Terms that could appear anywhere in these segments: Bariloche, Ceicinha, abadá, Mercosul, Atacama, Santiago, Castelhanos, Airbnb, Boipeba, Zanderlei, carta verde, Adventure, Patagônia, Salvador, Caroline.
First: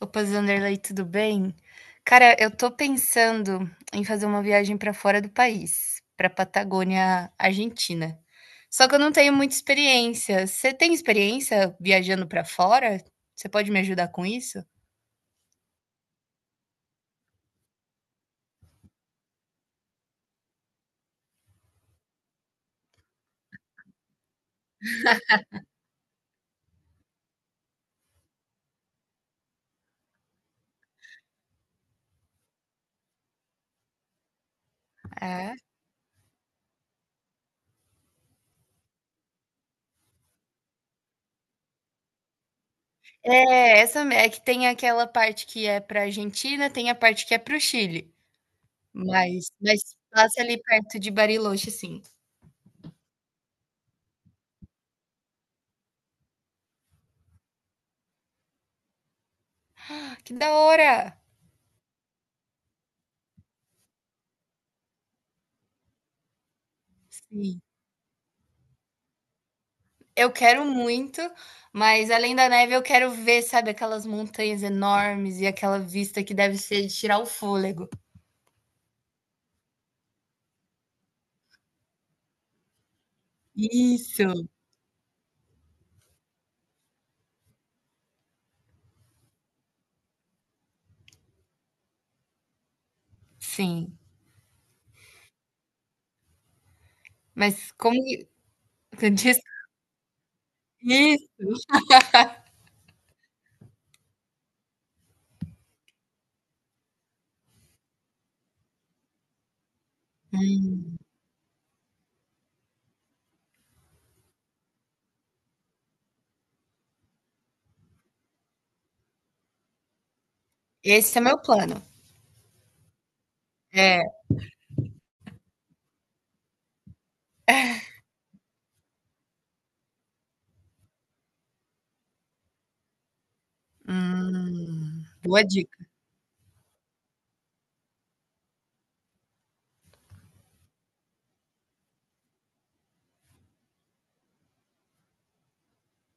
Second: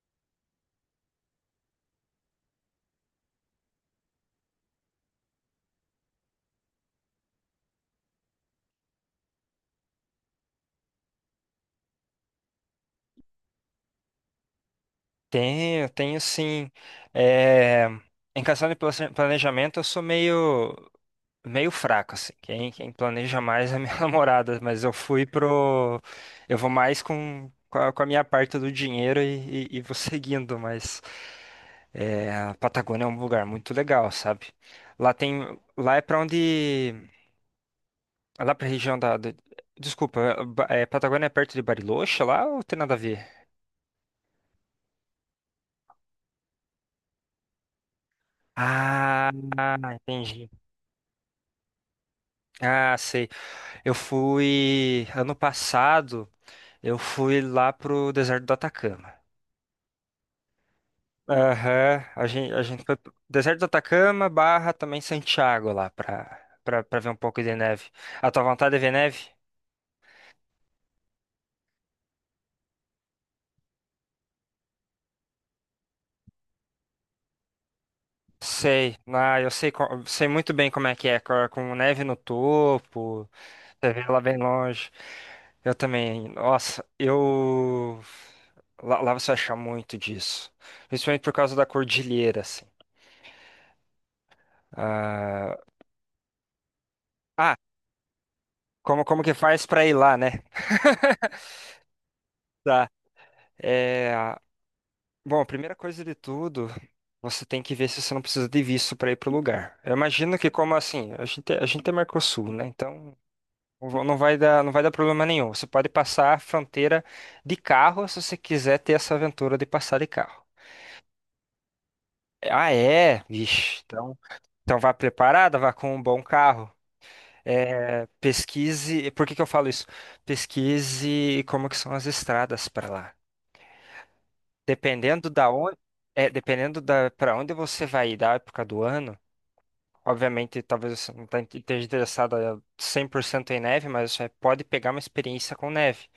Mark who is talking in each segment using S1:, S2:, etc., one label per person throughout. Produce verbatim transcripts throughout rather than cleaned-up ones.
S1: Opa, Zanderlei, tudo bem? Cara, eu tô pensando em fazer uma viagem pra fora do país, pra Patagônia, Argentina. Só que eu não tenho muita experiência. Você tem experiência viajando pra fora? Você pode me ajudar com isso?
S2: Tenho, tenho sim. É, em questão de plase- planejamento, eu sou meio, meio fraco, assim. Quem, quem planeja mais é minha namorada, mas eu fui pro. Eu vou mais com, com a, com a minha parte do dinheiro e, e- e vou seguindo, mas é, a Patagônia é um lugar muito legal, sabe? Lá
S1: Ah.
S2: tem. Lá é pra onde. Lá pra região da. da- desculpa, é, Ba- é, Patagônia é perto de Bariloche lá ou tem nada a ver?
S1: É, essa é que tem aquela parte que é pra Argentina, tem a parte que é pro Chile.
S2: Ah,
S1: Mas, mas passa
S2: entendi.
S1: ali perto de Bariloche, sim.
S2: Ah, sei. Eu fui ano passado, eu fui lá pro deserto do Atacama.
S1: Ah, que da hora!
S2: Aham, a gente, a gente foi pro deserto do Atacama barra também Santiago lá pra, pra, pra ver um pouco de
S1: Sim.
S2: neve. A tua vontade é ver neve?
S1: Eu quero muito, mas além da neve eu quero ver, sabe, aquelas montanhas enormes e aquela vista que deve ser de tirar o fôlego.
S2: Sei, ah, eu sei, co- sei muito bem como é que é, co- com neve no topo, você vê lá
S1: Isso,
S2: bem longe. Eu também, nossa, eu. Lá, lá você vai achar muito disso, principalmente por causa da cordilheira, assim.
S1: sim.
S2: Ah,
S1: Mas como que
S2: Como,
S1: que
S2: como que
S1: diz
S2: faz pra ir lá, né?
S1: isso,
S2: Tá. É, bom, a primeira coisa de tudo, você tem que ver se você não precisa de visto para ir pro lugar. Eu imagino que como assim, a gente, a gente é Mercosul, né? Então não va- não vai dar, não vai dar problema nenhum. Você pode passar a fronteira de carro se você quiser ter essa aventura de passar de carro.
S1: esse é meu plano.
S2: Ah, é? Vixe,
S1: É,
S2: então, então vá preparada, vá com um bom carro. É, pesquise, por que que eu falo isso? Pesquise como que são as estradas para lá.
S1: hum,
S2: Dependendo
S1: boa
S2: da onde,
S1: dica.
S2: é, dependendo da para onde você vai ir da época do ano, obviamente talvez você não tá- esteja interessado a cem por cento em neve, mas você pode pegar uma experiência com neve.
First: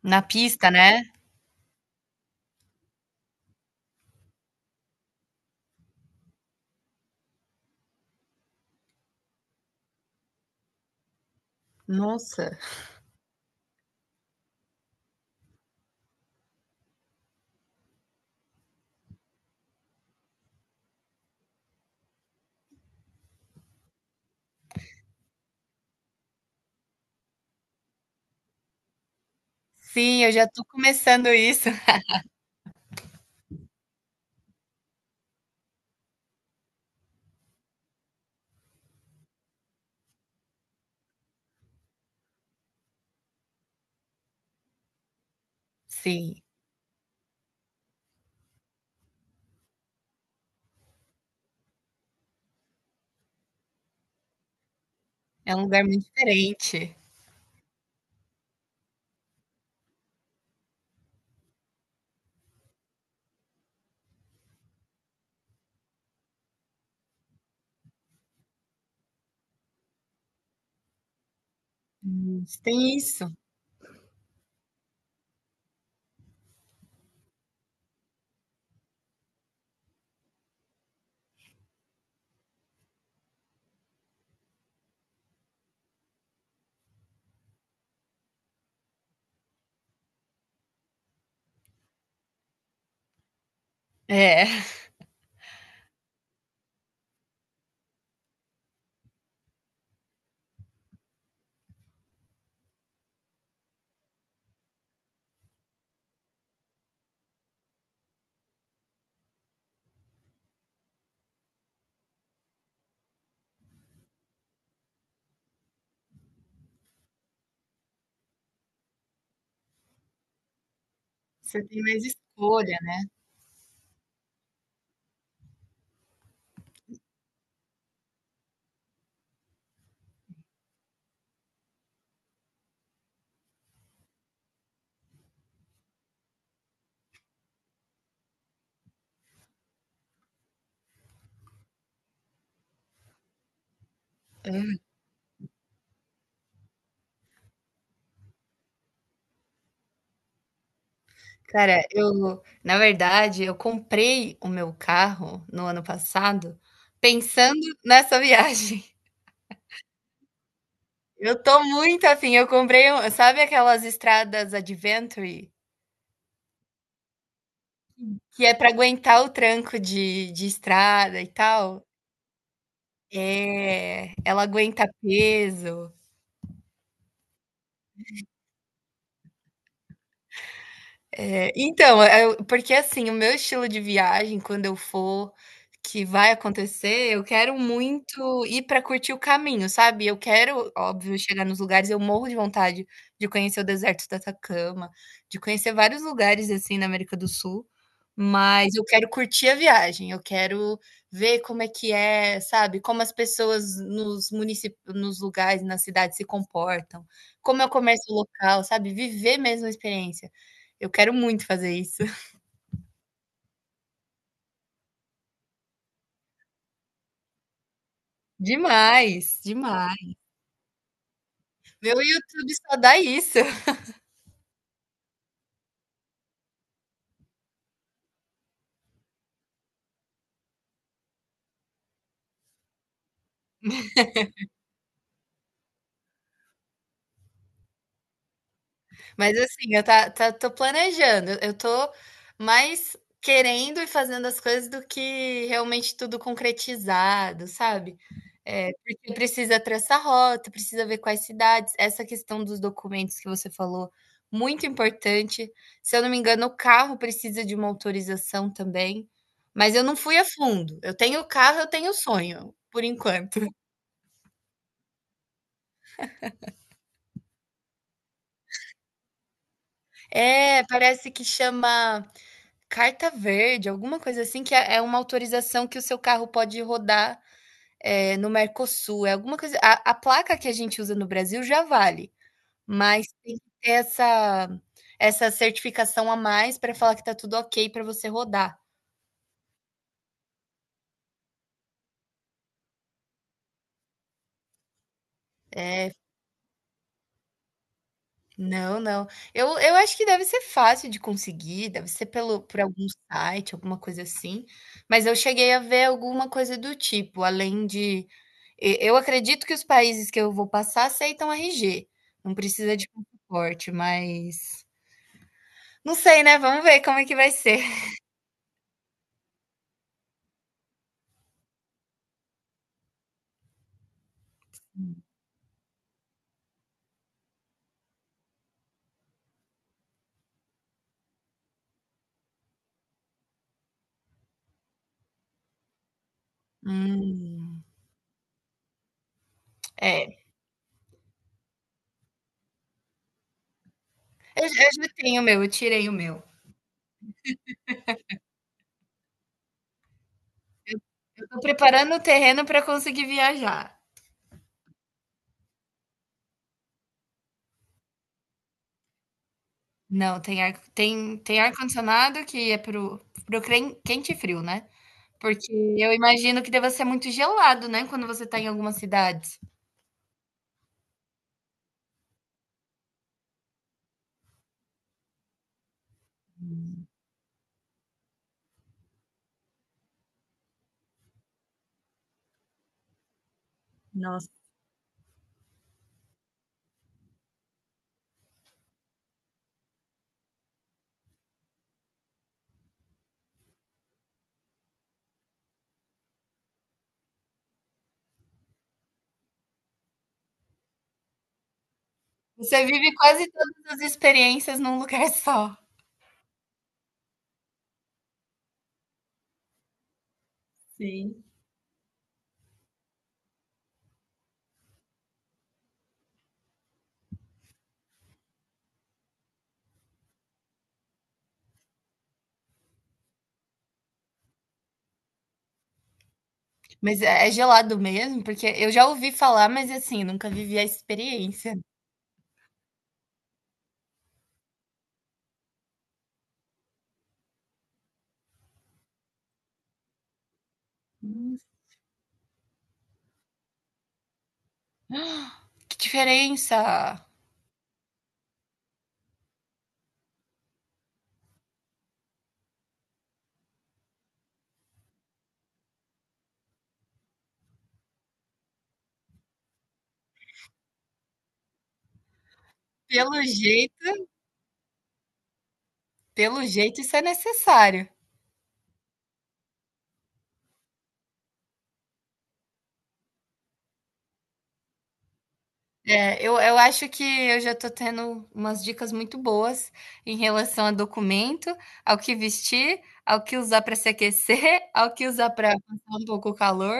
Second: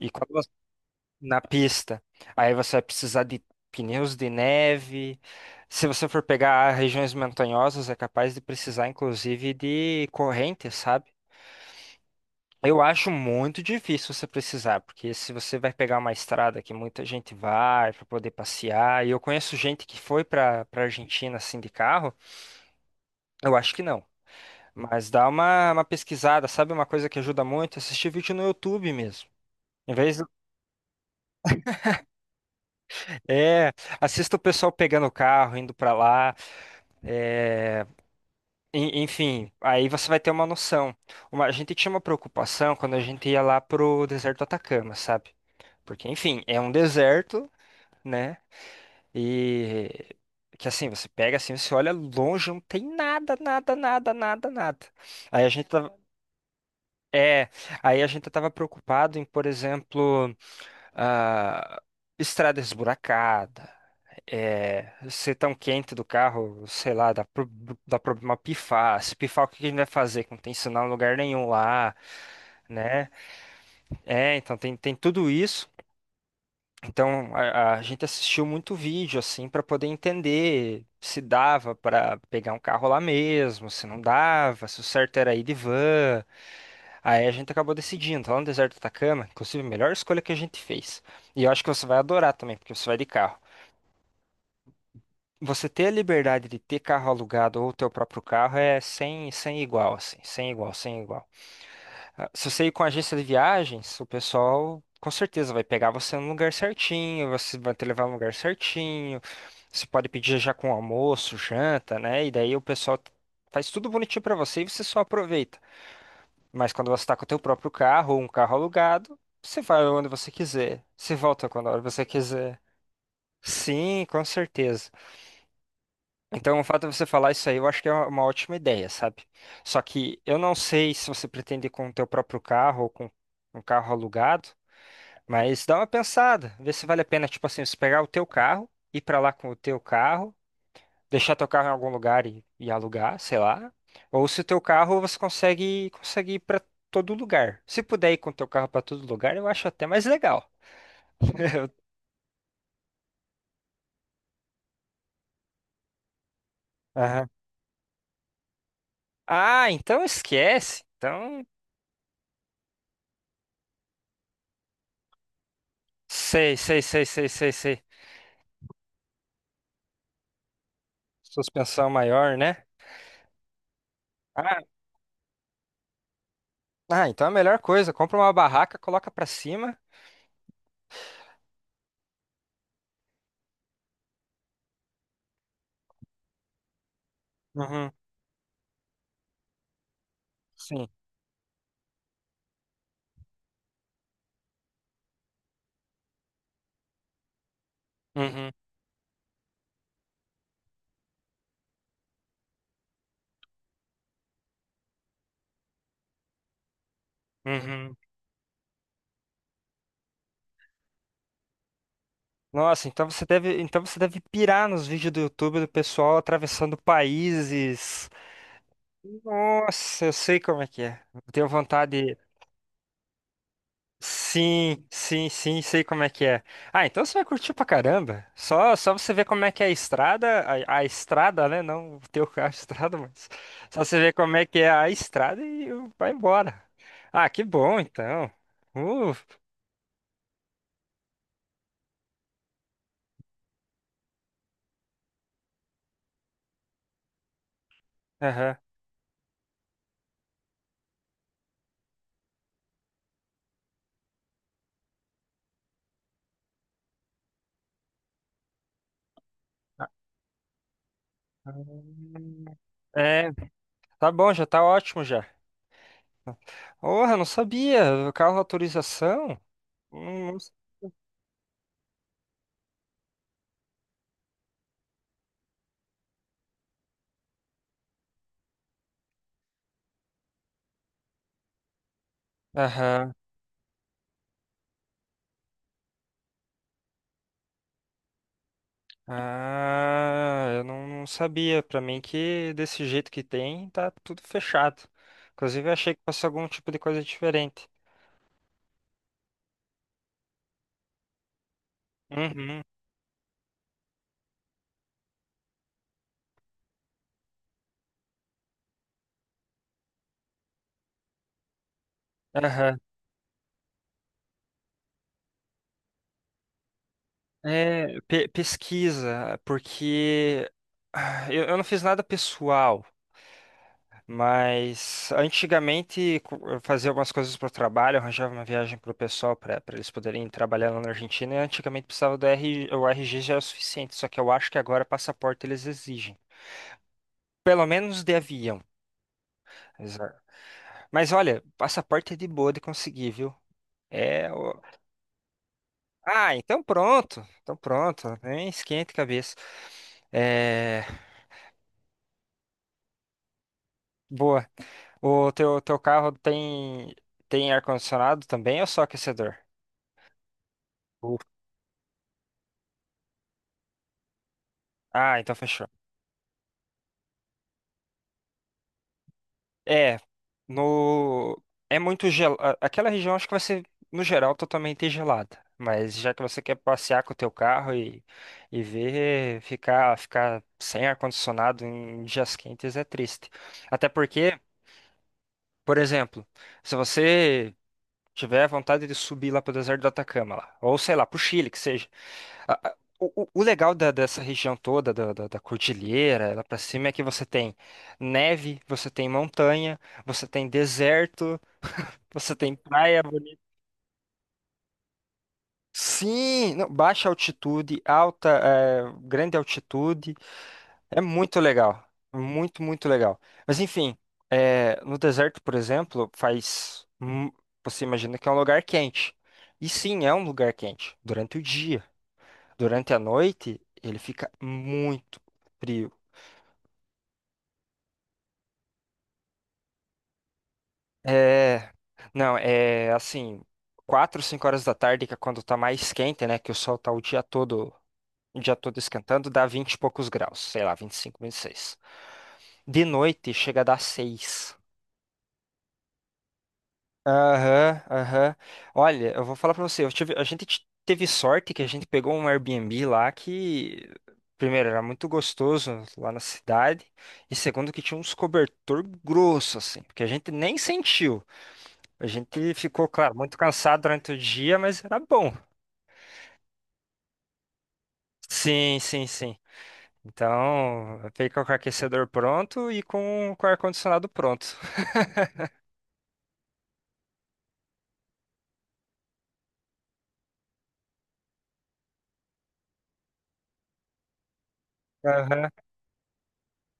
S2: E
S1: Na
S2: quando você,
S1: pista, né?
S2: na pista, aí você vai precisar de pneus de neve. Se você for pegar regiões montanhosas, é capaz de precisar inclusive de correntes, sabe?
S1: Nossa.
S2: Eu acho muito difícil você precisar, porque se você vai pegar uma estrada que muita gente vai para poder passear, e eu conheço gente que foi para para Argentina assim de carro, eu acho que não. Mas dá uma, uma pesquisada, sabe uma coisa que ajuda muito? Assistir vídeo no YouTube mesmo. Em vez
S1: Sim,
S2: do-
S1: eu já tô começando isso.
S2: É, assista o pessoal pegando o carro, indo para lá. É, en- enfim, aí você vai ter uma noção. Uma- a gente tinha uma preocupação quando a gente ia lá pro deserto do Atacama, sabe? Porque,
S1: Sim,
S2: enfim, é um deserto né? E que assim, você pega assim, você olha longe, não tem nada, nada, nada, nada, nada. Aí a
S1: é um
S2: gente
S1: lugar
S2: tava,
S1: muito diferente.
S2: é, aí a gente tava preocupado em, por exemplo, ah, estrada esburacada, é, ser tão quente do carro, sei lá, dá, pro- dá problema pifar. Se pifar, o que a gente vai fazer? Que não tem sinal em lugar nenhum lá,
S1: Tem
S2: né?
S1: isso.
S2: É, então tem, tem tudo isso. Então a, a gente assistiu muito vídeo assim para poder entender se dava para pegar um carro lá mesmo, se não dava, se o certo era ir de van. Aí a gente acabou decidindo, lá no deserto do Atacama, inclusive a melhor escolha que a gente fez. E eu acho que você vai adorar também, porque você vai de carro.
S1: É,
S2: Você ter a liberdade de ter carro alugado ou o teu próprio carro é sem, sem igual, assim, sem igual, sem igual. Ah, se você ir com a agência de viagens, o pessoal com certeza vai pegar você no lugar certinho, você vai te levar no lugar certinho. Você pode pedir já com almoço, janta, né? E daí o pessoal faz tudo bonitinho pra você e você só aproveita. Mas quando você tá com o teu próprio carro ou um carro alugado, você vai onde você quiser, você volta
S1: você
S2: quando a hora
S1: tem
S2: você
S1: mais
S2: quiser.
S1: escolha,
S2: Sim, com certeza. Então, o fato de você falar isso aí, eu acho que é uma uma ótima ideia, sabe? Só que eu não sei se você pretende ir com o teu próprio carro ou com um carro alugado. Mas dá uma pensada, vê se vale a pena, tipo assim, você pegar o teu carro, ir pra lá com o teu carro, deixar teu carro em algum lugar e, e alugar, sei lá. Ou se o teu
S1: né.
S2: carro você consegue, consegue ir pra todo lugar. Se puder ir com o teu carro pra todo lugar, eu acho até mais legal.
S1: Cara, eu na verdade, eu comprei o meu carro no ano passado
S2: Aham.
S1: pensando nessa viagem.
S2: Ah, então esquece.
S1: Eu
S2: Então,
S1: tô muito afim, eu comprei um sabe aquelas estradas Adventure,
S2: sei, sei, sei, sei, sei, sei.
S1: que é pra aguentar o tranco de de estrada e tal?
S2: Suspensão maior, né?
S1: É, ela
S2: Ah,
S1: aguenta peso.
S2: ah, então é a melhor coisa. Compra uma barraca, coloca pra cima.
S1: É, então, é porque assim, o meu estilo de viagem, quando eu for, que vai acontecer, eu quero
S2: Uhum,
S1: muito ir para curtir o caminho, sabe. Eu quero,
S2: sim.
S1: óbvio, chegar nos lugares eu morro de vontade de conhecer o deserto do Atacama, de conhecer vários lugares, assim, na América do Sul,
S2: Uhum,
S1: mas eu quero curtir a viagem, eu quero ver como é que é, sabe, como as pessoas nos municípios nos lugares, nas cidades se comportam, como é o
S2: uhum.
S1: comércio local, sabe, viver mesmo a experiência. Eu quero muito fazer isso.
S2: Nossa, então você deve, então você deve pirar nos vídeos do YouTube do pessoal atravessando países.
S1: Demais,
S2: Nossa, eu
S1: demais.
S2: sei como é que é. Eu tenho
S1: Meu
S2: vontade.
S1: YouTube só dá isso.
S2: Sim, sim, sim, sei como é que é. Ah, então você vai curtir pra caramba. Só, só você ver como é que é a estrada, a, a estrada, né? Não o teu carro, a estrada, mas só você ver como é que é a estrada e vai embora. Ah, que bom, então. Uh,
S1: Mas assim, eu tá, tá, tô planejando. Eu tô mais querendo e fazendo as coisas do que realmente tudo concretizado, sabe?
S2: aham.
S1: É, porque precisa traçar rota, precisa ver quais cidades. Essa questão dos documentos que você falou, muito importante. Se eu não me engano, o carro precisa de uma autorização também. Mas eu
S2: Ah,
S1: não fui a fundo. Eu tenho o carro, eu tenho o sonho, por
S2: é,
S1: enquanto.
S2: tá bom, já tá ótimo já. Porra, não sabia. Carro autorização? Não- não-
S1: É, parece que chama carta verde, alguma coisa assim, que é é uma autorização que o seu carro pode rodar, eh, no Mercosul, é alguma coisa a a placa que a gente usa no Brasil já vale, mas
S2: Aham.
S1: tem que ter essa essa certificação a mais pra falar que tá tudo ok pra você rodar.
S2: Ah, eu não, não sabia. Pra mim que desse jeito que tem, tá tudo fechado. Inclusive, eu
S1: É.
S2: achei que fosse algum tipo de coisa diferente.
S1: Não, não. Eu eu acho que deve ser fácil de conseguir, deve ser pelo por
S2: Uhum.
S1: algum site, alguma coisa assim, mas eu cheguei a ver alguma coisa do tipo, além de e eu acredito que os países que eu vou passar aceitam R G, não precisa
S2: Aham.
S1: de passaporte, mas não sei, né, vamos ver como é que vai ser.
S2: É, pe- pesquisa, porque ah, eu, eu não fiz nada pessoal. Mas antigamente co- eu fazia algumas coisas para o trabalho, arranjava uma viagem para o pessoal para eles poderem trabalhar lá na Argentina. E antigamente precisava do R G, o R G já era o suficiente, só que eu acho que agora passaporte eles exigem.
S1: Hum,
S2: Pelo menos de avião. Exa-
S1: é,
S2: Mas olha, passaporte é de boa de conseguir, viu? É.
S1: eu
S2: o-
S1: já eu já tenho o meu, eu tirei o meu.
S2: Ah, então pronto. Então pronto. Nem esquente cabeça. É.
S1: Eu tô preparando o terreno para conseguir viajar.
S2: Boa. O teu, teu carro tem, tem ar-condicionado também ou só aquecedor?
S1: Não, tem ar tem tem ar-condicionado que é pro, pro crem quente e frio, né?
S2: Ah, então
S1: Porque
S2: fechou.
S1: eu imagino que deva ser muito gelado, né, quando você está em algumas cidades.
S2: É, no é muito gel... a- Aquela região acho que vai ser no geral totalmente gelada, mas já que você quer passear com o teu carro e, e ver ficar ficar sem ar condicionado em dias quentes é triste. Até
S1: Nossa.
S2: porque, por exemplo, se você tiver vontade de subir lá pro deserto do Atacama lá, ou sei lá, pro Chile que seja, a- a- O, o- o legal da- dessa região toda, da, da, da cordilheira, lá pra cima, é que você tem neve, você tem montanha, você tem deserto, você tem
S1: Você vive
S2: praia
S1: quase
S2: bonita.
S1: todas as experiências num lugar só.
S2: Sim, não, baixa altitude, alta, é, grande altitude. É
S1: Sim.
S2: muito legal. Muito, muito legal. Mas enfim, é, no deserto, por exemplo, faz. mu- Você imagina que é um lugar quente. E sim, é um lugar quente. Durante o dia. Durante a noite, ele fica muito frio.
S1: Mas é é gelado mesmo? Porque eu já ouvi falar, mas assim, nunca vivi a experiência.
S2: É, não, é assim, quatro, cinco horas da tarde, que é quando tá mais quente, né? Que o sol tá o dia todo, o dia todo esquentando, dá vinte e poucos graus, sei lá, vinte vinte e cinco, vinte e
S1: Hum,
S2: seis. De noite chega a dar seis.
S1: que diferença!
S2: Aham, aham. Olha, eu vou falar pra você, eu tive, a gente t- teve sorte que a gente pegou um Airbnb lá que, primeiro, era muito gostoso lá na cidade, e segundo, que tinha uns cobertor grosso, assim, porque a gente nem sentiu. A gente ficou, claro,
S1: Pelo
S2: muito cansado
S1: jeito
S2: durante o dia, mas era bom.
S1: pelo jeito isso é necessário.
S2: Sim, sim, sim. Então, fica com o aquecedor pronto e com, com o ar-condicionado pronto.
S1: É, eu, eu acho que eu já estou tendo umas dicas muito boas em relação a documento, ao que vestir, ao que usar para se aquecer, ao que usar
S2: Aham.
S1: para passar um pouco o calor.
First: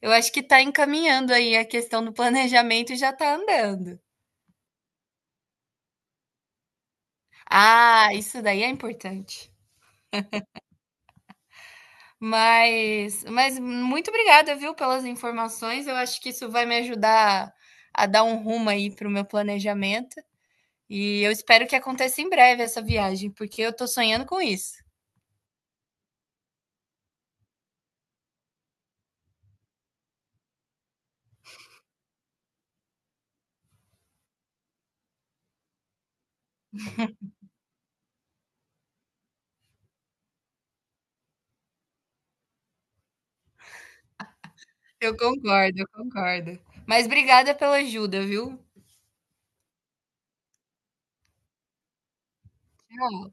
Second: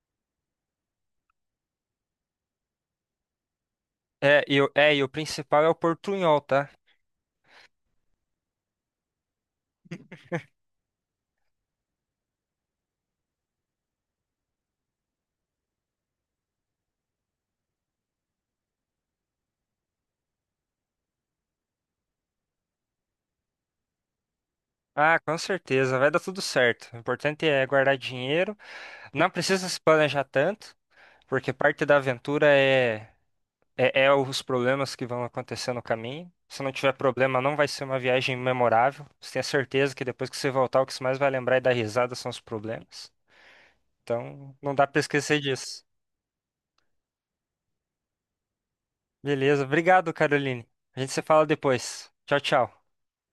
S1: Eu acho que está encaminhando aí a questão do planejamento e já está andando.
S2: É, e, o- é, e o principal é o portunhol, tá?
S1: Ah, isso daí é importante. Mas, mas muito obrigada, viu, pelas informações. Eu acho que isso vai me ajudar a dar um rumo aí para o meu planejamento. E eu espero que aconteça em breve essa viagem, porque eu tô sonhando com isso.
S2: Ah, com certeza, vai dar tudo certo. O importante é guardar dinheiro. Não precisa se planejar tanto, porque parte da aventura é é, é os problemas que vão acontecer no caminho. Se não tiver problema, não vai ser uma viagem memorável. Você tem a certeza que depois que você voltar, o que você mais vai lembrar e dar risada são os problemas. Então, não dá pra
S1: Eu
S2: esquecer
S1: concordo,
S2: disso.
S1: eu concordo. Mas obrigada pela ajuda, viu?
S2: Beleza, obrigado, Caroline. A gente se fala depois. Tchau, tchau.
S1: Tchau.